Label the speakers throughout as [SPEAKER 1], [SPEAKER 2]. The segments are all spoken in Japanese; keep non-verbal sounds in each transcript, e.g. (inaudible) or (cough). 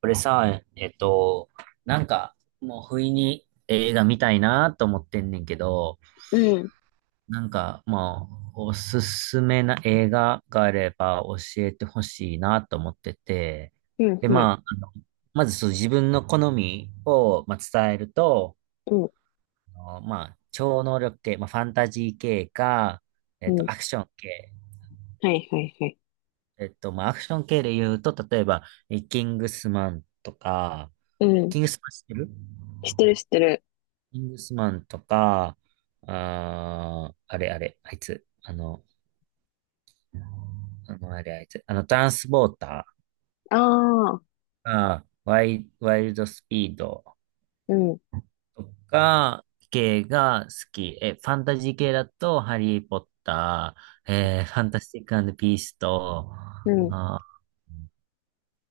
[SPEAKER 1] これさ、なんか、もう不意に映画見たいなと思ってんねんけど、
[SPEAKER 2] うん、
[SPEAKER 1] なんか、まあ、おすすめな映画があれば教えてほしいなと思ってて、
[SPEAKER 2] うん、
[SPEAKER 1] で、
[SPEAKER 2] うん、
[SPEAKER 1] まあ、あの、まずそう自分の好みを、まあ、伝えると、
[SPEAKER 2] うん、
[SPEAKER 1] あのまあ、超能力系、まあ、ファンタジー系か、
[SPEAKER 2] うん。
[SPEAKER 1] アクション系。
[SPEAKER 2] はい、はい、はい。
[SPEAKER 1] まあ、アクション系で言うと、例えば、キングスマンとか、
[SPEAKER 2] うん。
[SPEAKER 1] キングスマン知ってる？
[SPEAKER 2] 知ってる、知ってる。
[SPEAKER 1] キングスマンとか、あれ、あいつ、あの、あれあいつ、あの、トランスポータ
[SPEAKER 2] ああ、
[SPEAKER 1] ーが、ワイルドスピード
[SPEAKER 2] うん、
[SPEAKER 1] とか、系が好き。ファンタジー系だと、ハリー・ポッター、ファンタスティックピースと、
[SPEAKER 2] うん、
[SPEAKER 1] あ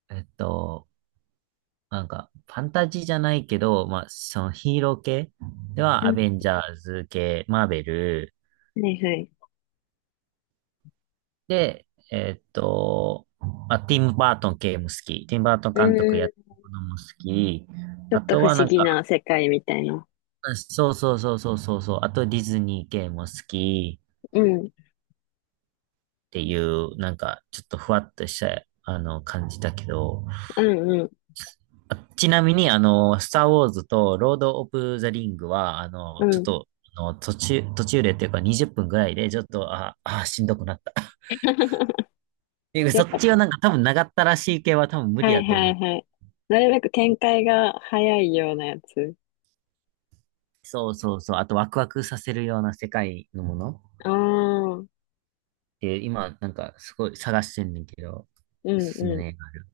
[SPEAKER 1] ー、えっと、なんか、ファンタジーじゃないけど、まあ、そのヒーロー系で
[SPEAKER 2] う
[SPEAKER 1] は、ア
[SPEAKER 2] ん。
[SPEAKER 1] ベンジャーズ系、マーベル、
[SPEAKER 2] はい、はい。
[SPEAKER 1] で、えーっと、まあ、ティム・バートン系も好き。ティム・バートン
[SPEAKER 2] う
[SPEAKER 1] 監督やっ
[SPEAKER 2] ん。
[SPEAKER 1] てるものも好き。
[SPEAKER 2] ちょっ
[SPEAKER 1] あ
[SPEAKER 2] と
[SPEAKER 1] と
[SPEAKER 2] 不
[SPEAKER 1] は
[SPEAKER 2] 思
[SPEAKER 1] なん
[SPEAKER 2] 議
[SPEAKER 1] か、
[SPEAKER 2] な世界みたいな。
[SPEAKER 1] そうそうそうそうそうそう。あとディズニー系も好き
[SPEAKER 2] うん、
[SPEAKER 1] っていう、なんか、ちょっとふわっとした、あの、感じだけど。
[SPEAKER 2] うん、うん、
[SPEAKER 1] ちなみに、あの、スター・ウォーズとロード・オブ・ザ・リングは、あ
[SPEAKER 2] (laughs) う
[SPEAKER 1] の、ちょっ
[SPEAKER 2] ん。
[SPEAKER 1] と、あの、途中でっていうか20分ぐらいで、ちょっと、しんどくなった。(laughs) っ
[SPEAKER 2] (laughs)
[SPEAKER 1] ていう
[SPEAKER 2] や
[SPEAKER 1] そ
[SPEAKER 2] っ
[SPEAKER 1] っ
[SPEAKER 2] ぱ、
[SPEAKER 1] ちはなんか多分長ったらしい系は多分無理
[SPEAKER 2] はい、
[SPEAKER 1] やと
[SPEAKER 2] は
[SPEAKER 1] 思
[SPEAKER 2] い、
[SPEAKER 1] う。
[SPEAKER 2] はい。なるべく展開が早いようなやつ。
[SPEAKER 1] そうそうそう。あとワクワクさせるような世界のものっ
[SPEAKER 2] ああ、うん、
[SPEAKER 1] て今なんかすごい探してんねんけど、
[SPEAKER 2] う
[SPEAKER 1] おすすめの
[SPEAKER 2] ん。
[SPEAKER 1] 映画ある？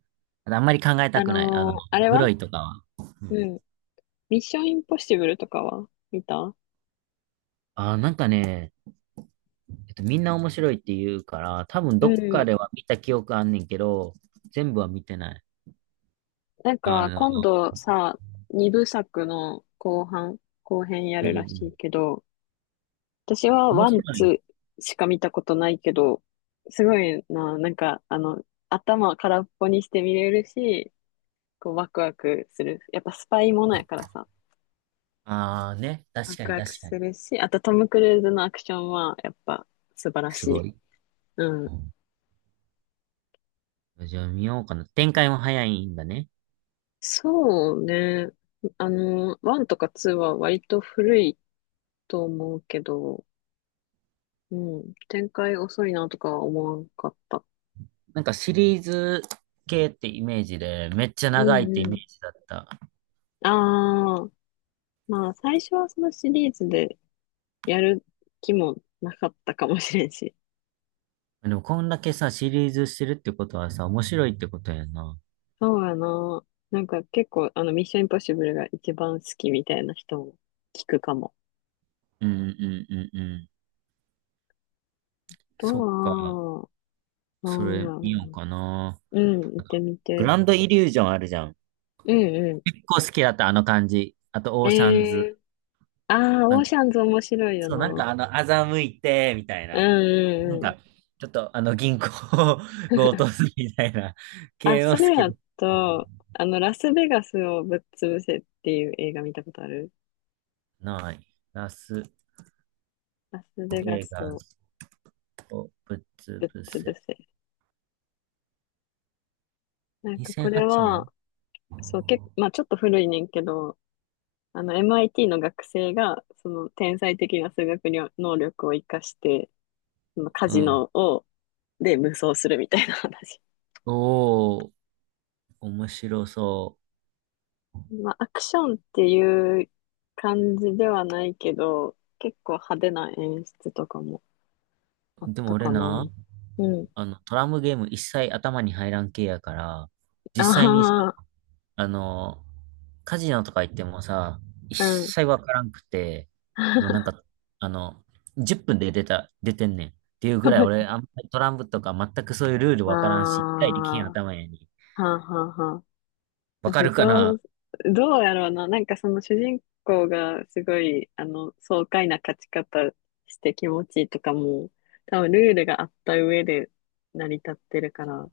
[SPEAKER 1] あんまり考えたくない。あの、
[SPEAKER 2] あれ
[SPEAKER 1] ブロ
[SPEAKER 2] は
[SPEAKER 1] イとかは。
[SPEAKER 2] うん。ミッションインポッシブルとかは見た？
[SPEAKER 1] なんかね、みんな面白いって言うから、多分
[SPEAKER 2] う
[SPEAKER 1] どっかで
[SPEAKER 2] ん。
[SPEAKER 1] は見た記憶あんねんけど、全部は見てない。
[SPEAKER 2] なん
[SPEAKER 1] あ
[SPEAKER 2] か、
[SPEAKER 1] の、
[SPEAKER 2] 今度さ、二部作の後半、後編や
[SPEAKER 1] うん
[SPEAKER 2] る
[SPEAKER 1] うんう
[SPEAKER 2] らしい
[SPEAKER 1] ん。
[SPEAKER 2] けど、私は
[SPEAKER 1] 面
[SPEAKER 2] ワン、
[SPEAKER 1] 白
[SPEAKER 2] ツ
[SPEAKER 1] い。
[SPEAKER 2] ーしか見たことないけど、すごいな、なんか、頭空っぽにして見れるし、こう、ワクワクする。やっぱスパイものやからさ、
[SPEAKER 1] ああね、
[SPEAKER 2] ワ
[SPEAKER 1] 確か
[SPEAKER 2] ク
[SPEAKER 1] に
[SPEAKER 2] ワク
[SPEAKER 1] 確か
[SPEAKER 2] す
[SPEAKER 1] に。
[SPEAKER 2] るし、あとトム・クルーズのアクションは、やっぱ素晴らし
[SPEAKER 1] すご
[SPEAKER 2] い。
[SPEAKER 1] い。
[SPEAKER 2] う
[SPEAKER 1] う
[SPEAKER 2] ん。
[SPEAKER 1] ん。じゃあ見ようかな。展開も早いんだね。
[SPEAKER 2] そうね。ワンとかツーは割と古いと思うけど、うん。展開遅いなとかは思わんかった。
[SPEAKER 1] なんかシリーズ系ってイメージで、めっちゃ
[SPEAKER 2] う
[SPEAKER 1] 長いっ
[SPEAKER 2] ん
[SPEAKER 1] てイ
[SPEAKER 2] う
[SPEAKER 1] メー
[SPEAKER 2] ん。
[SPEAKER 1] ジだった。
[SPEAKER 2] ああ、まあ最初はそのシリーズでやる気もなかったかもしれんし。
[SPEAKER 1] でもこんだけさ、シリーズしてるってことはさ、面白いってことやな。
[SPEAKER 2] そうやな。なんか結構あのミッションインポッシブルが一番好きみたいな人も聞くかも。
[SPEAKER 1] うんうんうんうん。
[SPEAKER 2] と
[SPEAKER 1] そっか、
[SPEAKER 2] は、な
[SPEAKER 1] そ
[SPEAKER 2] んや
[SPEAKER 1] れ
[SPEAKER 2] ろ
[SPEAKER 1] 見ようかな。
[SPEAKER 2] う。うん、行ってみ
[SPEAKER 1] グ
[SPEAKER 2] て。
[SPEAKER 1] ランドイリュージョンあるじゃん。
[SPEAKER 2] うんう
[SPEAKER 1] 結構好きだった、あの感じ。あと、
[SPEAKER 2] ん。
[SPEAKER 1] オーシャ
[SPEAKER 2] え
[SPEAKER 1] ン
[SPEAKER 2] え
[SPEAKER 1] ズ。
[SPEAKER 2] ー。ああ、
[SPEAKER 1] な
[SPEAKER 2] オ
[SPEAKER 1] ん
[SPEAKER 2] ーシャ
[SPEAKER 1] か、
[SPEAKER 2] ンズ面白いよ
[SPEAKER 1] そう、なん
[SPEAKER 2] な。
[SPEAKER 1] かあの、欺いて、みたい
[SPEAKER 2] う
[SPEAKER 1] な。なん
[SPEAKER 2] んう
[SPEAKER 1] か、
[SPEAKER 2] ん、
[SPEAKER 1] ちょっとあの、銀行を (laughs) 強盗するみたいな
[SPEAKER 2] あ、
[SPEAKER 1] 系を
[SPEAKER 2] そ
[SPEAKER 1] 好
[SPEAKER 2] れ
[SPEAKER 1] き
[SPEAKER 2] や
[SPEAKER 1] だっ
[SPEAKER 2] と、ラスベガスをぶっ潰せっていう映画見たことある？
[SPEAKER 1] た。ない。ラス
[SPEAKER 2] ラスベガ
[SPEAKER 1] ベ
[SPEAKER 2] ス
[SPEAKER 1] ガ
[SPEAKER 2] を
[SPEAKER 1] スをぶつ
[SPEAKER 2] ぶっ
[SPEAKER 1] ぶ
[SPEAKER 2] 潰
[SPEAKER 1] せ？
[SPEAKER 2] せ。なんかこ
[SPEAKER 1] 2008
[SPEAKER 2] れ
[SPEAKER 1] 年
[SPEAKER 2] は、そう、結構、まあちょっと古いねんけど、MIT の学生が、その天才的な数学りょ能力を活かして、そのカ
[SPEAKER 1] う
[SPEAKER 2] ジ
[SPEAKER 1] ん。
[SPEAKER 2] ノを、で無双するみたいな話。
[SPEAKER 1] おー、面白そう。
[SPEAKER 2] (laughs) まあアクションっていう感じではないけど、結構派手な演出とかもあっ
[SPEAKER 1] でも
[SPEAKER 2] た
[SPEAKER 1] 俺
[SPEAKER 2] か
[SPEAKER 1] な、
[SPEAKER 2] な。うん。
[SPEAKER 1] あの、トランプゲーム一切頭に入らん系やから、実際にさ、
[SPEAKER 2] あ
[SPEAKER 1] あの、カジノとか行ってもさ、一
[SPEAKER 2] あ、うん。
[SPEAKER 1] 切わからんくて、もうなん
[SPEAKER 2] (laughs)
[SPEAKER 1] か、あの、10分で出てんねん。っていうぐ
[SPEAKER 2] マ
[SPEAKER 1] ら
[SPEAKER 2] ジ
[SPEAKER 1] い俺、
[SPEAKER 2] で、
[SPEAKER 1] あんまりトランプとか全くそういうルール
[SPEAKER 2] ああ
[SPEAKER 1] わからんし、一回できへん
[SPEAKER 2] は
[SPEAKER 1] 頭やに。
[SPEAKER 2] あはあはあ。
[SPEAKER 1] わか
[SPEAKER 2] 私
[SPEAKER 1] るか
[SPEAKER 2] そ
[SPEAKER 1] な？
[SPEAKER 2] う、どうやろうな。なんかその主人公がすごい、爽快な勝ち方して気持ちいいとかも、多分ルールがあった上で成り立ってるから、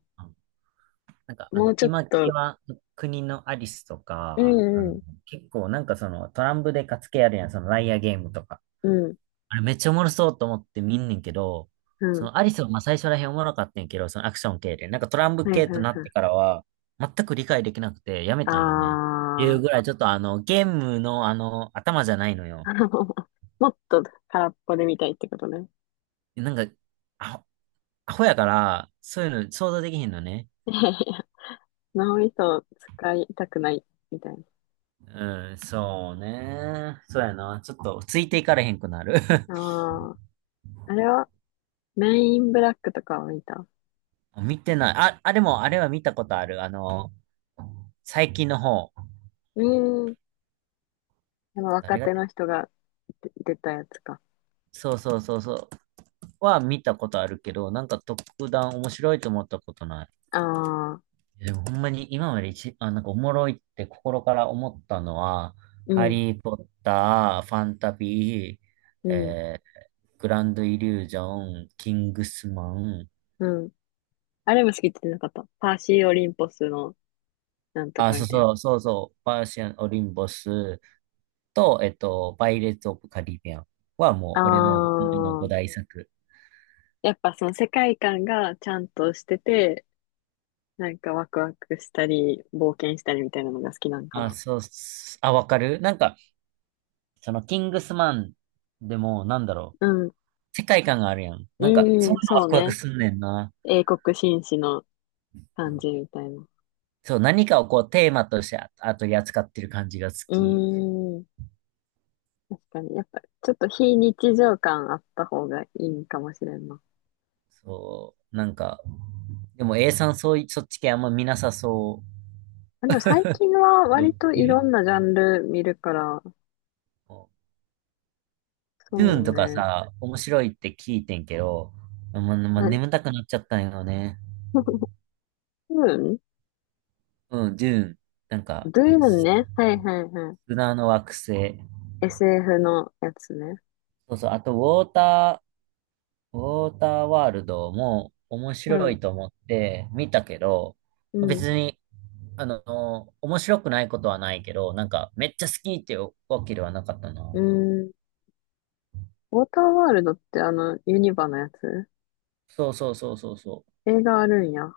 [SPEAKER 1] なんか、あ
[SPEAKER 2] もう
[SPEAKER 1] の、
[SPEAKER 2] ちょっ
[SPEAKER 1] 今、キ
[SPEAKER 2] と、
[SPEAKER 1] ワ国のアリスと
[SPEAKER 2] う
[SPEAKER 1] か、あの、
[SPEAKER 2] んうん、
[SPEAKER 1] 結構なんかそのトランプで勝つ系あるやん、そのライアーゲームとか。
[SPEAKER 2] うん、
[SPEAKER 1] あれめっちゃおもろそうと思って見んねんけど、
[SPEAKER 2] う
[SPEAKER 1] そ
[SPEAKER 2] ん、
[SPEAKER 1] のアリスはまあ最初らへんおもろかったんやけど、そのアクション系で。なんかトランプ
[SPEAKER 2] はいはい
[SPEAKER 1] 系
[SPEAKER 2] は
[SPEAKER 1] と
[SPEAKER 2] い。
[SPEAKER 1] なってからは、全く理解できなくてやめたんよね。っていう
[SPEAKER 2] あ
[SPEAKER 1] ぐらいちょっとあの、ゲームのあの、頭じゃないのよ。
[SPEAKER 2] あ、 (laughs) もっと空っぽで見たいってことね。
[SPEAKER 1] なんか、アホ、アホやから、そういうの想像できへんのね。
[SPEAKER 2] (laughs) 脳みそを使いたくないみたい
[SPEAKER 1] うん、そうね。そうやな。ちょっとついていかれへんくなる。(laughs)
[SPEAKER 2] な。ああ。あれはメインブラックとかを見た？
[SPEAKER 1] 見てない。あ、あれも、あれは見たことある。あの、最近の方。
[SPEAKER 2] うーん。若
[SPEAKER 1] 誰が
[SPEAKER 2] 手
[SPEAKER 1] 出
[SPEAKER 2] の
[SPEAKER 1] て、
[SPEAKER 2] 人が出たやつか。
[SPEAKER 1] そうそうそうそう。は見たことあるけど、なんか特段面白いと思ったことない。
[SPEAKER 2] ああ、
[SPEAKER 1] でもほんまに今までなんかおもろいって心から思ったのは、
[SPEAKER 2] う
[SPEAKER 1] ハ
[SPEAKER 2] ん、
[SPEAKER 1] リー・ポッター、ファンタビー、
[SPEAKER 2] うん、
[SPEAKER 1] えグランド・イリュージョン、キングスマン、
[SPEAKER 2] うん。あれも好きって言ってなかった？パーシー・オリンポスのなんと
[SPEAKER 1] あ、
[SPEAKER 2] か
[SPEAKER 1] そう
[SPEAKER 2] みたいな。
[SPEAKER 1] そう、そうそう、パーシアン・オリンボスと、パイレーツ・オブ・カリビアンはも
[SPEAKER 2] あ
[SPEAKER 1] う俺の、あの5
[SPEAKER 2] あ、
[SPEAKER 1] 大作。
[SPEAKER 2] やっぱその世界観がちゃんとしてて、なんかワクワクしたり、冒険したりみたいなのが好きなんか
[SPEAKER 1] あ、
[SPEAKER 2] な。
[SPEAKER 1] そうっす、あ、わかるなんか、そのキングスマンでも、なんだろ
[SPEAKER 2] う
[SPEAKER 1] う。
[SPEAKER 2] ん、
[SPEAKER 1] 世界観があるやん。
[SPEAKER 2] う
[SPEAKER 1] なんか、そ
[SPEAKER 2] ん、
[SPEAKER 1] ん
[SPEAKER 2] うん
[SPEAKER 1] なのワ
[SPEAKER 2] そう
[SPEAKER 1] クワク
[SPEAKER 2] ね。
[SPEAKER 1] すんねんな。
[SPEAKER 2] 英国紳士の感じみたいな。
[SPEAKER 1] そう、何かをこうテーマとしてああ取り扱ってる感じが好
[SPEAKER 2] う
[SPEAKER 1] き。
[SPEAKER 2] ーん。確かに。やっぱ、ちょっと非日常感あった方がいいかもしれんな。
[SPEAKER 1] そう、なんか、でも A さんそうい、そっち系あんま見なさそ
[SPEAKER 2] あ、でも最近は
[SPEAKER 1] う。ど
[SPEAKER 2] 割と
[SPEAKER 1] い
[SPEAKER 2] い
[SPEAKER 1] る
[SPEAKER 2] ろんなジャンル見るから、
[SPEAKER 1] ドゥ
[SPEAKER 2] そ
[SPEAKER 1] ーン
[SPEAKER 2] う
[SPEAKER 1] とか
[SPEAKER 2] ね。
[SPEAKER 1] さ、面白いって聞いてんけど、
[SPEAKER 2] な、(laughs)
[SPEAKER 1] 眠たくなっちゃったんよね。
[SPEAKER 2] ドゥーン、
[SPEAKER 1] うん、ドゥーン。なんか、
[SPEAKER 2] ドゥーンね。はいはいは
[SPEAKER 1] 砂の惑星。
[SPEAKER 2] い。SF のやつね。
[SPEAKER 1] そうそう、あと、ォータウォーターワールドも面
[SPEAKER 2] う
[SPEAKER 1] 白
[SPEAKER 2] ん。
[SPEAKER 1] いと思って見たけど、
[SPEAKER 2] うん。
[SPEAKER 1] 別にあの、面白くないことはないけど、なんか、めっちゃ好きってわけではなかったな。
[SPEAKER 2] うん。ウォーターワールドってあの、ユニバのやつ、
[SPEAKER 1] そうそうそうそうそう。
[SPEAKER 2] 映画あるんや？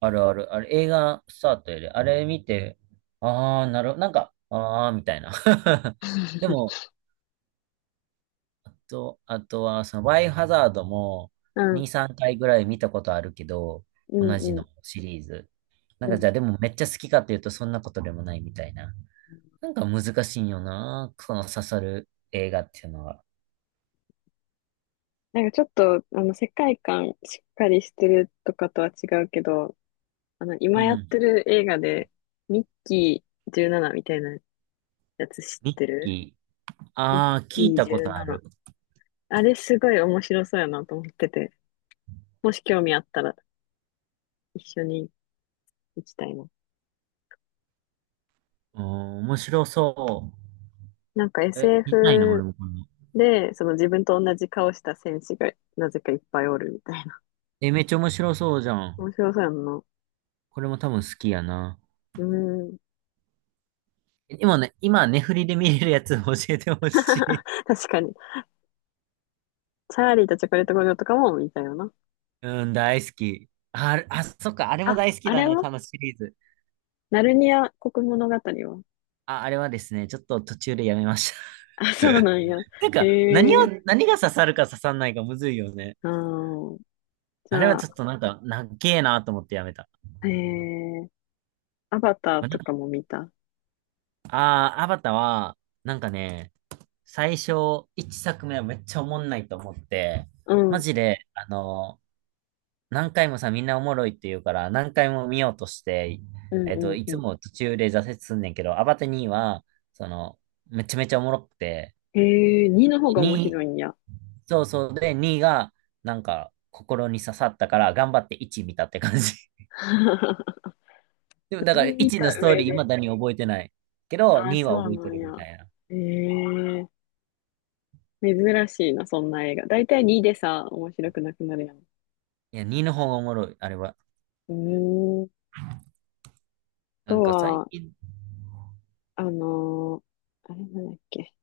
[SPEAKER 1] あるある。あれ、映画スタートやで、あれ見て、ああ、なるなんか、ああ、みたいな。(laughs) でも、あとは、その、バイオハザードも、
[SPEAKER 2] うん。
[SPEAKER 1] 2、3回ぐらい見たことあるけど、
[SPEAKER 2] う
[SPEAKER 1] 同じ
[SPEAKER 2] んうん。
[SPEAKER 1] のシリーズ。な
[SPEAKER 2] う
[SPEAKER 1] んか、じ
[SPEAKER 2] ん。
[SPEAKER 1] ゃあ、でもめっちゃ好きかっていうと、そんなことでもないみたいな。なんか難しいんよな、その刺さる映画っていうのは。
[SPEAKER 2] なんかちょっと、世界観しっかりしてるとかとは違うけど、
[SPEAKER 1] う
[SPEAKER 2] 今やって
[SPEAKER 1] ん。
[SPEAKER 2] る映画で、ミッキー17みたいなやつ知っ
[SPEAKER 1] ミッ
[SPEAKER 2] てる？
[SPEAKER 1] キー。
[SPEAKER 2] ミッ
[SPEAKER 1] ああ、聞い
[SPEAKER 2] キー
[SPEAKER 1] たことあ
[SPEAKER 2] 17。
[SPEAKER 1] る。
[SPEAKER 2] あれすごい面白そうやなと思ってて、もし興味あったら一緒に行きたいな。
[SPEAKER 1] うん、面白そ
[SPEAKER 2] なんか
[SPEAKER 1] う。見たいな、俺
[SPEAKER 2] SF
[SPEAKER 1] もこの。
[SPEAKER 2] で、その自分と同じ顔した戦士がなぜかいっぱいおるみたいな。
[SPEAKER 1] え、めっちゃ面白そうじゃ
[SPEAKER 2] 面
[SPEAKER 1] ん。
[SPEAKER 2] 白そうやんな。う
[SPEAKER 1] これも多分好きやな。
[SPEAKER 2] ーん。
[SPEAKER 1] 今ね、ネフリで見れるやつ教えてほしい。
[SPEAKER 2] (laughs) 確かに。チャーリーとチョコレート工場とかも見たよな。
[SPEAKER 1] (laughs) うん、大好き。あ、あれあそっか、あれも
[SPEAKER 2] あ、
[SPEAKER 1] 大好き
[SPEAKER 2] あ
[SPEAKER 1] だ
[SPEAKER 2] れ
[SPEAKER 1] ね、
[SPEAKER 2] は
[SPEAKER 1] 多分シリーズ。
[SPEAKER 2] ナルニア国物語は？
[SPEAKER 1] あ、あれはですね、ちょっと途中でやめました。
[SPEAKER 2] あ、そうなんや。
[SPEAKER 1] (laughs) なん
[SPEAKER 2] へ
[SPEAKER 1] か、何を、
[SPEAKER 2] え。
[SPEAKER 1] 何が刺さるか刺さんないかむずいよね。
[SPEAKER 2] あー、じ
[SPEAKER 1] あれは
[SPEAKER 2] ゃあ、
[SPEAKER 1] ちょっとなんか、なっけえなと思ってやめた。
[SPEAKER 2] えー、アバター
[SPEAKER 1] あ、な
[SPEAKER 2] と
[SPEAKER 1] んか
[SPEAKER 2] かも見た？
[SPEAKER 1] アバターは、なんかね、最初、1作目はめっちゃおもんないと思って、
[SPEAKER 2] うん、う
[SPEAKER 1] マ
[SPEAKER 2] ん、
[SPEAKER 1] ジで、あの、何回もさ、みんなおもろいって言うから、何回も見ようとして、
[SPEAKER 2] うん、
[SPEAKER 1] い
[SPEAKER 2] う
[SPEAKER 1] つ
[SPEAKER 2] ん。
[SPEAKER 1] も途中で挫折すんねんけど、アバター2は、その、めちゃめちゃおもろくて、
[SPEAKER 2] 2の方が面
[SPEAKER 1] 2、
[SPEAKER 2] 白いんや。
[SPEAKER 1] そうそうで、2が、なんか、心に刺さったから、頑張って1見たって感じ。
[SPEAKER 2] (laughs)
[SPEAKER 1] (laughs) でも、だから1
[SPEAKER 2] 2見た
[SPEAKER 1] のストー
[SPEAKER 2] 上
[SPEAKER 1] リー、
[SPEAKER 2] で。
[SPEAKER 1] 未だに覚えてない。けど、
[SPEAKER 2] あー、
[SPEAKER 1] 2
[SPEAKER 2] そ
[SPEAKER 1] は
[SPEAKER 2] う
[SPEAKER 1] 覚え
[SPEAKER 2] な
[SPEAKER 1] て
[SPEAKER 2] ん
[SPEAKER 1] る
[SPEAKER 2] や。
[SPEAKER 1] みたいな。
[SPEAKER 2] えー、珍しいな、そんな映画。だいたい2でさ、面白くなくなるやん。
[SPEAKER 1] いや、2の方がおもろい、あれは。
[SPEAKER 2] うーん、あ
[SPEAKER 1] な
[SPEAKER 2] と
[SPEAKER 1] んか最
[SPEAKER 2] は、
[SPEAKER 1] 近、
[SPEAKER 2] あのーあれなんだっけ。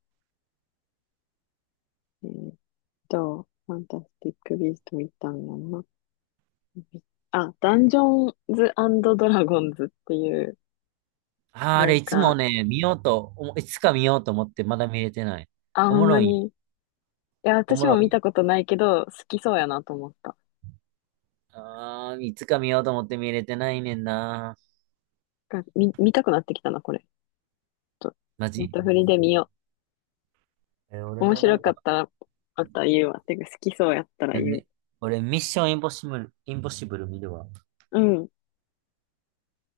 [SPEAKER 2] えーっファンタスティック・ビースト見たんやんな。あ、ダンジョンズドラゴンズっていう、
[SPEAKER 1] あ
[SPEAKER 2] な
[SPEAKER 1] れ、
[SPEAKER 2] ん
[SPEAKER 1] いつも
[SPEAKER 2] か、
[SPEAKER 1] ね、見ようと、おもいつか見ようと思って、まだ見れてない。
[SPEAKER 2] あ
[SPEAKER 1] おも
[SPEAKER 2] んま
[SPEAKER 1] ろい。
[SPEAKER 2] りいや、
[SPEAKER 1] おも
[SPEAKER 2] 私も
[SPEAKER 1] ろ
[SPEAKER 2] 見
[SPEAKER 1] い。
[SPEAKER 2] たことないけど、好きそうやなと思った。
[SPEAKER 1] いつか見ようと思って見れてないねんな。
[SPEAKER 2] 見たくなってきたな、これ。ちょっと、
[SPEAKER 1] マ
[SPEAKER 2] ネッ
[SPEAKER 1] ジ
[SPEAKER 2] トフリで見よう。
[SPEAKER 1] 俺
[SPEAKER 2] 面
[SPEAKER 1] もな
[SPEAKER 2] 白
[SPEAKER 1] ん
[SPEAKER 2] かっ
[SPEAKER 1] か、
[SPEAKER 2] たら、あったら言うわ。てか、好きそうやったら
[SPEAKER 1] あ
[SPEAKER 2] 言う。
[SPEAKER 1] れ俺、ミッションインポッシブル、インポッシブル見るわ。
[SPEAKER 2] うん。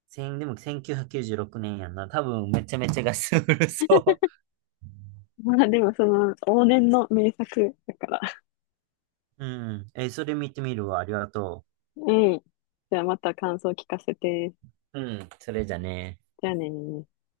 [SPEAKER 1] 千でも1996年やんな。多分、めちゃめちゃガスうるそ
[SPEAKER 2] まあでも、往年の名作だから。
[SPEAKER 1] う。うん。それ見てみるわ。ありがと
[SPEAKER 2] うん。(laughs) じゃあまた感想聞かせて。
[SPEAKER 1] う。うん、それじゃね。
[SPEAKER 2] じゃあねー。